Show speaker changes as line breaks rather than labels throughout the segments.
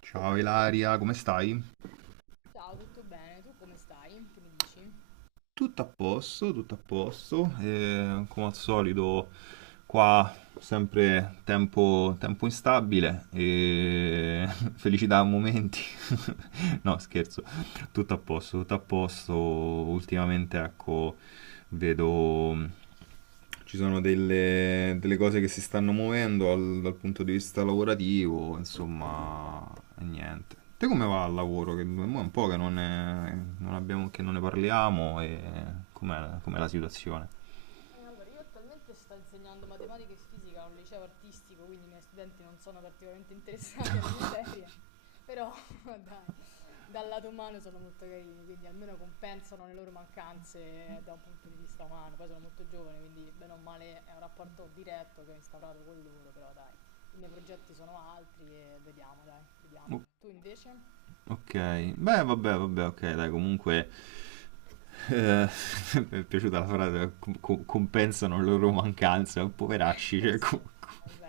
Ciao Ilaria, come stai?
Ciao, tutto bene? Tu come stai? Che mi dici?
Tutto a posto, come al solito qua sempre tempo, tempo instabile e felicità a momenti. No, scherzo, tutto a posto, tutto a posto. Ultimamente, ecco, vedo ci sono delle cose che si stanno muovendo dal punto di vista lavorativo,
Ah, sì, bene.
insomma,
Meno
e
male.
niente. Te come va al lavoro? Che mo è un po' che non abbiamo, che non ne parliamo e com'è com'è la situazione?
Allora, io attualmente sto insegnando matematica e fisica a un liceo artistico, quindi i miei studenti non sono particolarmente interessati alle mie materie, però dai, dal lato umano sono molto carini, quindi almeno compensano le loro mancanze da un punto di vista umano. Poi sono molto giovane, quindi bene o male è un rapporto diretto che ho instaurato con loro, però dai, i miei progetti sono altri e vediamo, dai, vediamo. Tu invece?
Ok, beh, vabbè, ok, dai, comunque Eh, mi è piaciuta la frase, compensano le loro mancanze, poveracci, cioè,
Sì,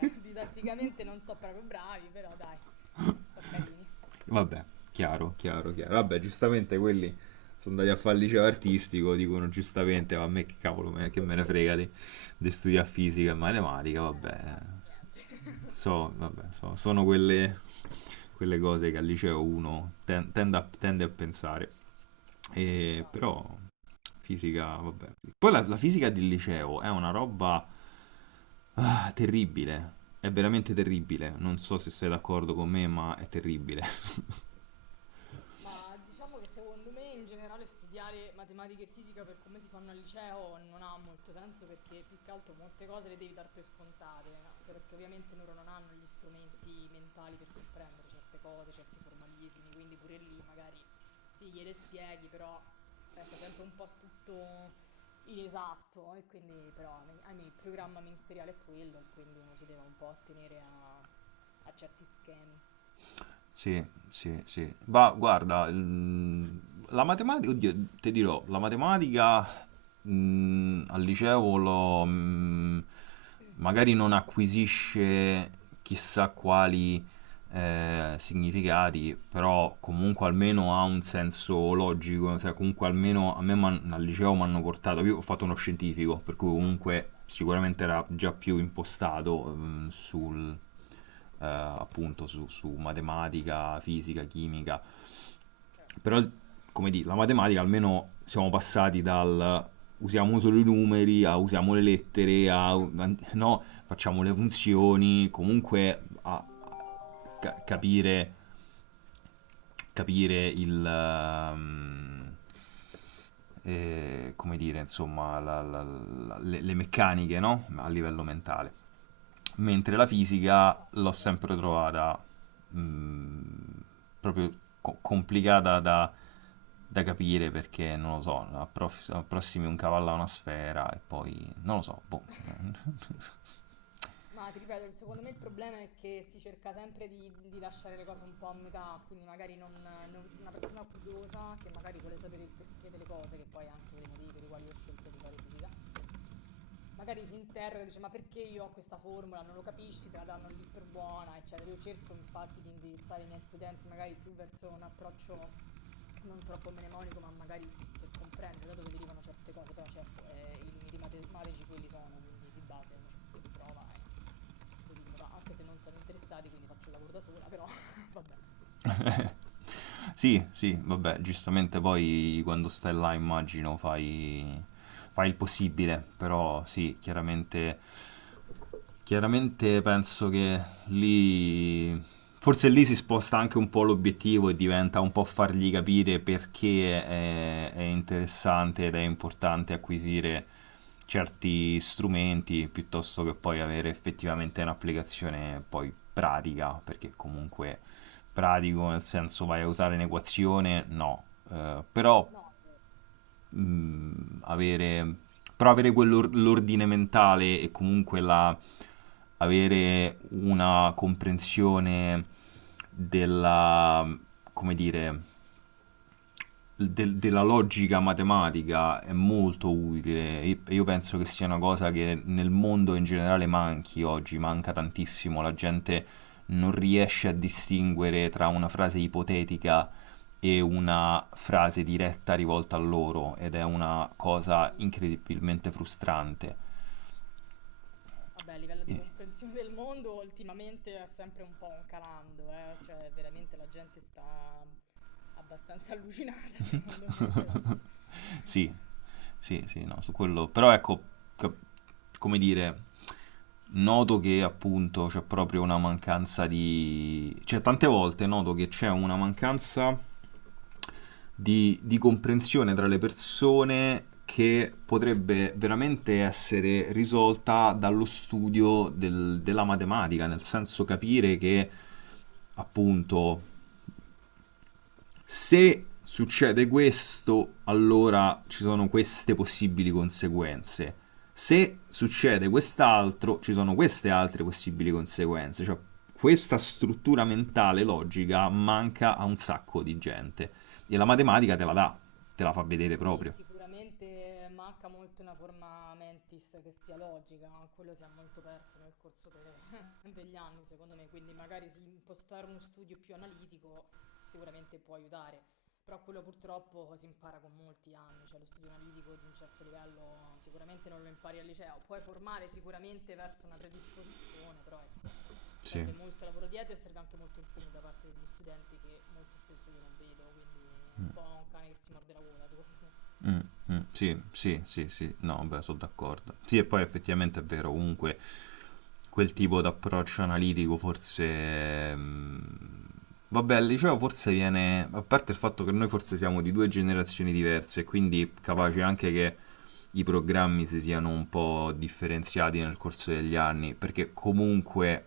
didatticamente non so proprio bravi, però dai, so carini.
vabbè, chiaro. Vabbè, giustamente quelli sono andati a fare il liceo artistico, dicono giustamente, ma a me che cavolo, me, che me ne frega di studiare fisica e matematica, vabbè,
Infatti, niente.
sono quelle cose che al liceo uno tende, a, tende a pensare, E
Esatto.
però fisica, vabbè. Poi la fisica del liceo è una roba, ah, terribile. È veramente terribile. Non so se sei d'accordo con me, ma è terribile.
Ma diciamo che secondo me in generale studiare matematica e fisica per come si fanno al liceo non ha molto senso perché più che altro molte cose le devi dar per scontate, anche perché ovviamente loro non hanno gli strumenti mentali per comprendere certe cose, certi formalismi, quindi pure lì magari sì, gliele spieghi, però resta sempre un po' tutto inesatto e quindi però ahimè, il programma ministeriale è quello e quindi uno si deve un po' attenere a certi schemi.
Sì, sì. Ma guarda, la matematica, oddio, ti dirò, la matematica al liceo magari non acquisisce chissà quali significati, però comunque almeno ha un senso logico, cioè comunque almeno a me al liceo mi hanno portato, io ho fatto uno scientifico, per cui
No.
comunque sicuramente era già più impostato
Ok. Mhm.
sul, appunto su, su matematica, fisica, chimica,
Certo.
però, come dire, la matematica almeno siamo passati dal usiamo solo i numeri a usiamo le lettere a no, facciamo le funzioni, comunque capire capire il, come dire, insomma, le meccaniche, no? A livello mentale. Mentre la fisica
No, sì,
l'ho
certo.
sempre trovata mh, proprio complicata da capire perché, non lo so, approssimi un cavallo a una sfera e poi, non lo so, boh.
Ma ti ripeto, secondo me il problema è che si cerca sempre di lasciare le cose un po' a metà, quindi magari una persona curiosa che magari vuole sapere il perché delle cose, che poi è anche uno dei motivi per i quali ho scelto di fare fisica. Magari si interroga e dice: "Ma perché io ho questa formula?" Non lo capisci, te la danno lì per buona, eccetera. Io cerco infatti di indirizzare i miei studenti magari più verso un approccio non troppo mnemonico, ma magari per comprendere da dove derivano certe cose. Però certo, i limiti matematici quelli sono, quindi di base uno ci prova e vedi come va. Anche se non sono interessati, quindi faccio il lavoro da sola, però vabbè.
Sì, sì, vabbè, giustamente poi quando stai là immagino fai, fai il possibile, però sì, chiaramente. Chiaramente penso che lì, forse lì si sposta anche un po' l'obiettivo e diventa un po' fargli capire perché è interessante ed è importante acquisire certi strumenti piuttosto che poi avere effettivamente un'applicazione poi pratica, perché comunque pratico nel senso vai a usare un'equazione, no, eh, però
No,
mh, avere, però avere quell'ordine mentale e comunque avere una comprensione della, come dire, della logica matematica è molto utile. Io penso che sia una cosa che nel mondo in generale manchi oggi, manca tantissimo. La gente non riesce a distinguere tra una frase ipotetica e una frase diretta rivolta a loro ed è una
ah
cosa
sì, sì.
incredibilmente frustrante.
Vabbè, a livello di
E-
comprensione del mondo, ultimamente è sempre un po' un calando, eh? Cioè, veramente la gente sta abbastanza allucinata, secondo me, però.
Sì, sì, sì, no, su quello. Però ecco, cap- come dire, noto che appunto c'è proprio una mancanza di... Cioè, tante volte noto che c'è una mancanza di comprensione tra le persone che potrebbe veramente essere risolta dallo studio della matematica, nel senso capire che appunto se succede questo, allora ci sono queste possibili conseguenze. Se succede quest'altro, ci sono queste altre possibili conseguenze. Cioè, questa struttura mentale logica manca a un sacco di gente. E la
Ah, beh,
matematica te
sì.
la dà, te la fa vedere
Sì,
proprio.
sicuramente manca molto una forma mentis che sia logica, quello si è molto perso nel corso degli anni, secondo me, quindi magari sì, impostare uno studio più analitico sicuramente può aiutare, però quello purtroppo si impara con molti anni, cioè lo studio analitico di un certo livello sicuramente non lo impari al liceo, puoi formare sicuramente verso una predisposizione, però ecco,
Sì,
serve molto lavoro dietro e serve anche molto impegno da parte degli studenti che molto spesso io non vedo, quindi è un po' un cane che si morde la coda, secondo me.
mm, mm, sì, sì, sì, sì, no, beh, sono d'accordo. Sì, e poi effettivamente è vero, comunque quel tipo di approccio analitico forse... mm, vabbè, al liceo forse viene... A parte il fatto che noi forse siamo di due generazioni diverse, quindi capace anche che i programmi si siano un po' differenziati nel corso degli anni, perché comunque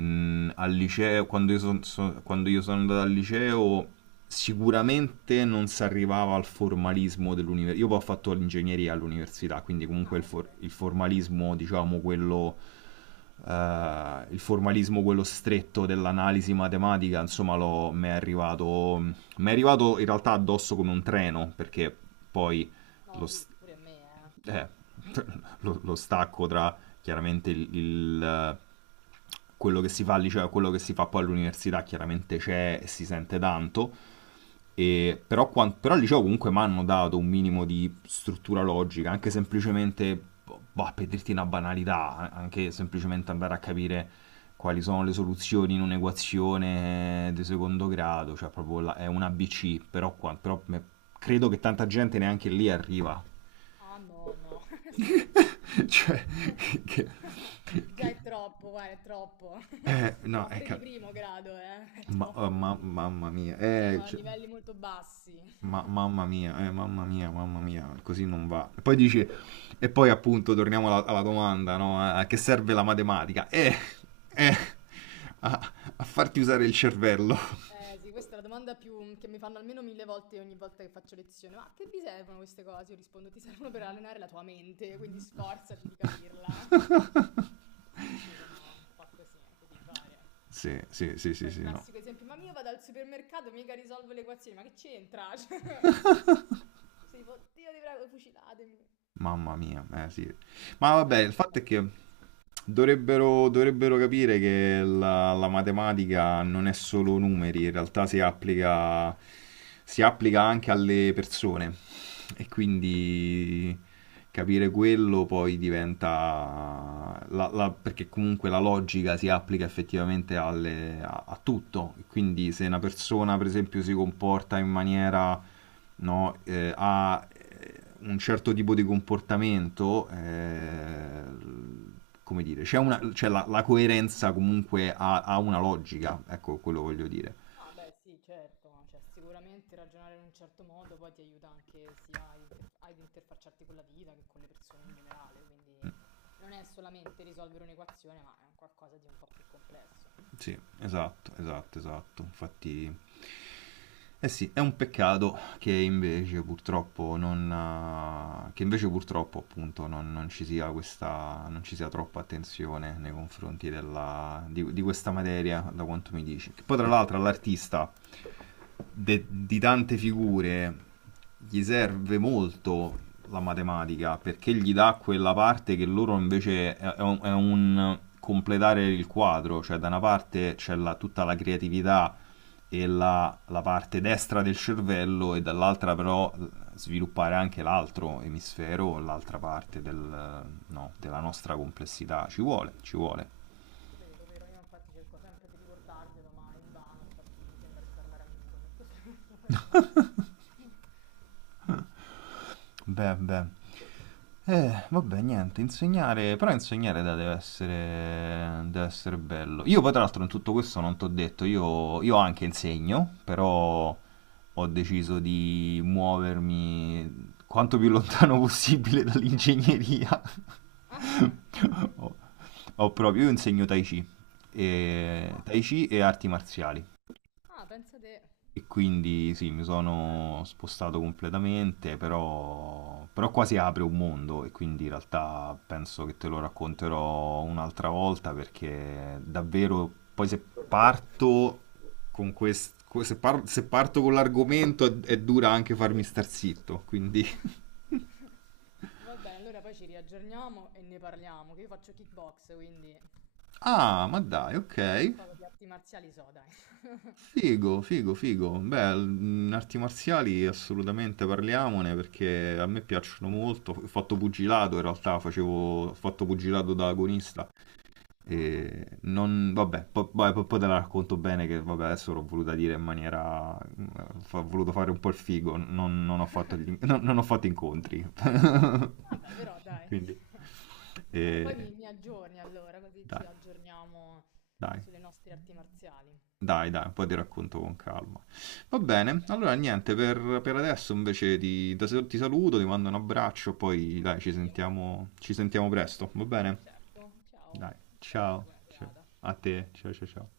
Al liceo, quando io sono andato al liceo, sicuramente non si arrivava al formalismo dell'università. Io poi ho fatto l'ingegneria all'università, quindi comunque
Ah, okay.
il formalismo, diciamo, quello... il formalismo, quello stretto dell'analisi matematica, insomma, mi è arrivato in realtà addosso come un treno, perché poi
Mh. No,
lo
sì,
s-
pure a me,
eh, lo stacco tra chiaramente quello che si fa al liceo e quello che si fa poi all'università chiaramente c'è e si sente tanto. E però, però al liceo comunque mi hanno dato un minimo di struttura logica, anche semplicemente, boh, per dirti una banalità, anche semplicemente andare a capire quali sono le soluzioni in un'equazione di secondo grado, cioè proprio è un ABC,
eh.
però, però credo che tanta gente neanche lì arriva,
Ah, no, no, sì.
cioè, che,
Già
che-
è troppo, guarda, è troppo.
no,
Ma pure di primo grado, è
ma- oh,
troppo
ma-
secondo me.
mamma mia,
Siamo a
cioè,
livelli molto bassi.
ma- mamma mia, mamma mia, mamma mia, così non va. E poi dici, e poi appunto torniamo alla domanda, no? A che serve la matematica? Eh, a farti usare il cervello.
Sì, questa è la domanda più che mi fanno almeno 1000 volte ogni volta che faccio lezione. "Ma a che vi servono queste cose?" Io rispondo: "Ti servono per allenare la tua mente, quindi sforzati di capirla." Sì, sì, sono un po' così, che devi fare?
Sì, sì, sì, sì,
Poi il
sì, no.
classico esempio, ma io vado al supermercato, mica risolvo le equazioni, ma che c'entra? Cioè, sei tipo, Dio ti prego, fucilatemi.
Mamma mia, eh sì. Ma vabbè,
Serve
il fatto
molta
è che
pazienza.
Dovrebbero capire che la matematica non è solo numeri, in realtà si applica anche alle persone e quindi capire quello poi diventa... perché comunque la logica si applica effettivamente a tutto, quindi se una persona per esempio si comporta in maniera, no? Ha eh, un certo tipo di comportamento, come dire, c'è, una, c'è la, la, coerenza comunque ha, ha una logica, ecco quello voglio dire.
No, beh, sì, certo, no, cioè, sicuramente ragionare in un certo modo poi ti aiuta anche sia ad interfacciarti con la vita che con le persone in generale, quindi non è solamente risolvere un'equazione, ma è un qualcosa di un po' più complesso.
Sì, esatto. Infatti, eh sì, è un peccato che invece purtroppo non, che invece purtroppo appunto non ci sia questa, non ci sia troppa attenzione nei confronti di questa materia, da quanto mi dici. Che poi tra l'altro all'artista di tante figure gli serve molto la matematica perché gli dà quella parte che loro invece è un completare il quadro, cioè da una parte c'è tutta la creatività e la parte destra del cervello e dall'altra però sviluppare anche l'altro emisfero, l'altra parte no, della nostra complessità. Ci vuole, ci vuole.
Vero, vero, io infatti cerco sempre di ricordarglielo, ma invano, infatti mi sembra di parlare al muro molto spesso, però vabbè.
Beh, beh. Vabbè, niente, insegnare, però insegnare dai, deve essere bello. Io poi tra l'altro in tutto questo non t'ho detto, io anche insegno, però ho deciso di muovermi quanto più lontano possibile dall'ingegneria.
Ah, che segni.
Ho, io insegno
Ah,
Tai Chi e arti marziali.
ah, pensa te.
E quindi sì, mi
Bello.
sono spostato completamente, però, però qua si apre un mondo e quindi in realtà penso che te lo racconterò un'altra volta perché davvero poi se parto con questo, se parto con l'argomento è dura anche farmi star zitto, quindi...
Va bene, allora poi ci riaggiorniamo e ne parliamo, che io faccio kickbox, quindi
Ah, ma dai, ok.
qualcosa di arti marziali so, dai.
Figo, figo, figo. Beh, mm, arti marziali assolutamente parliamone perché a me piacciono molto. Ho fatto pugilato in realtà,
Mm.
facevo, ho fatto pugilato da agonista
Ah, mazza.
e non, vabbè, poi te la racconto bene che vabbè, adesso l'ho voluta dire in maniera, ho voluto fare un po' il figo, non, non ho fatto non ho fatto incontri.
Vabbè, però dai.
Quindi,
Vabbè, poi
eh,
mi aggiorni allora, così ci
dai,
aggiorniamo
dai.
sulle nostre arti marziali.
Dai, dai, poi ti racconto con calma. Va bene, allora
Perfetto,
niente, per adesso invece ti saluto, ti mando un abbraccio, poi dai,
anche io.
ci sentiamo presto, va bene?
Certo, ciao,
Dai,
ciao,
ciao,
buona
ciao.
serata.
A te, ciao, ciao, ciao.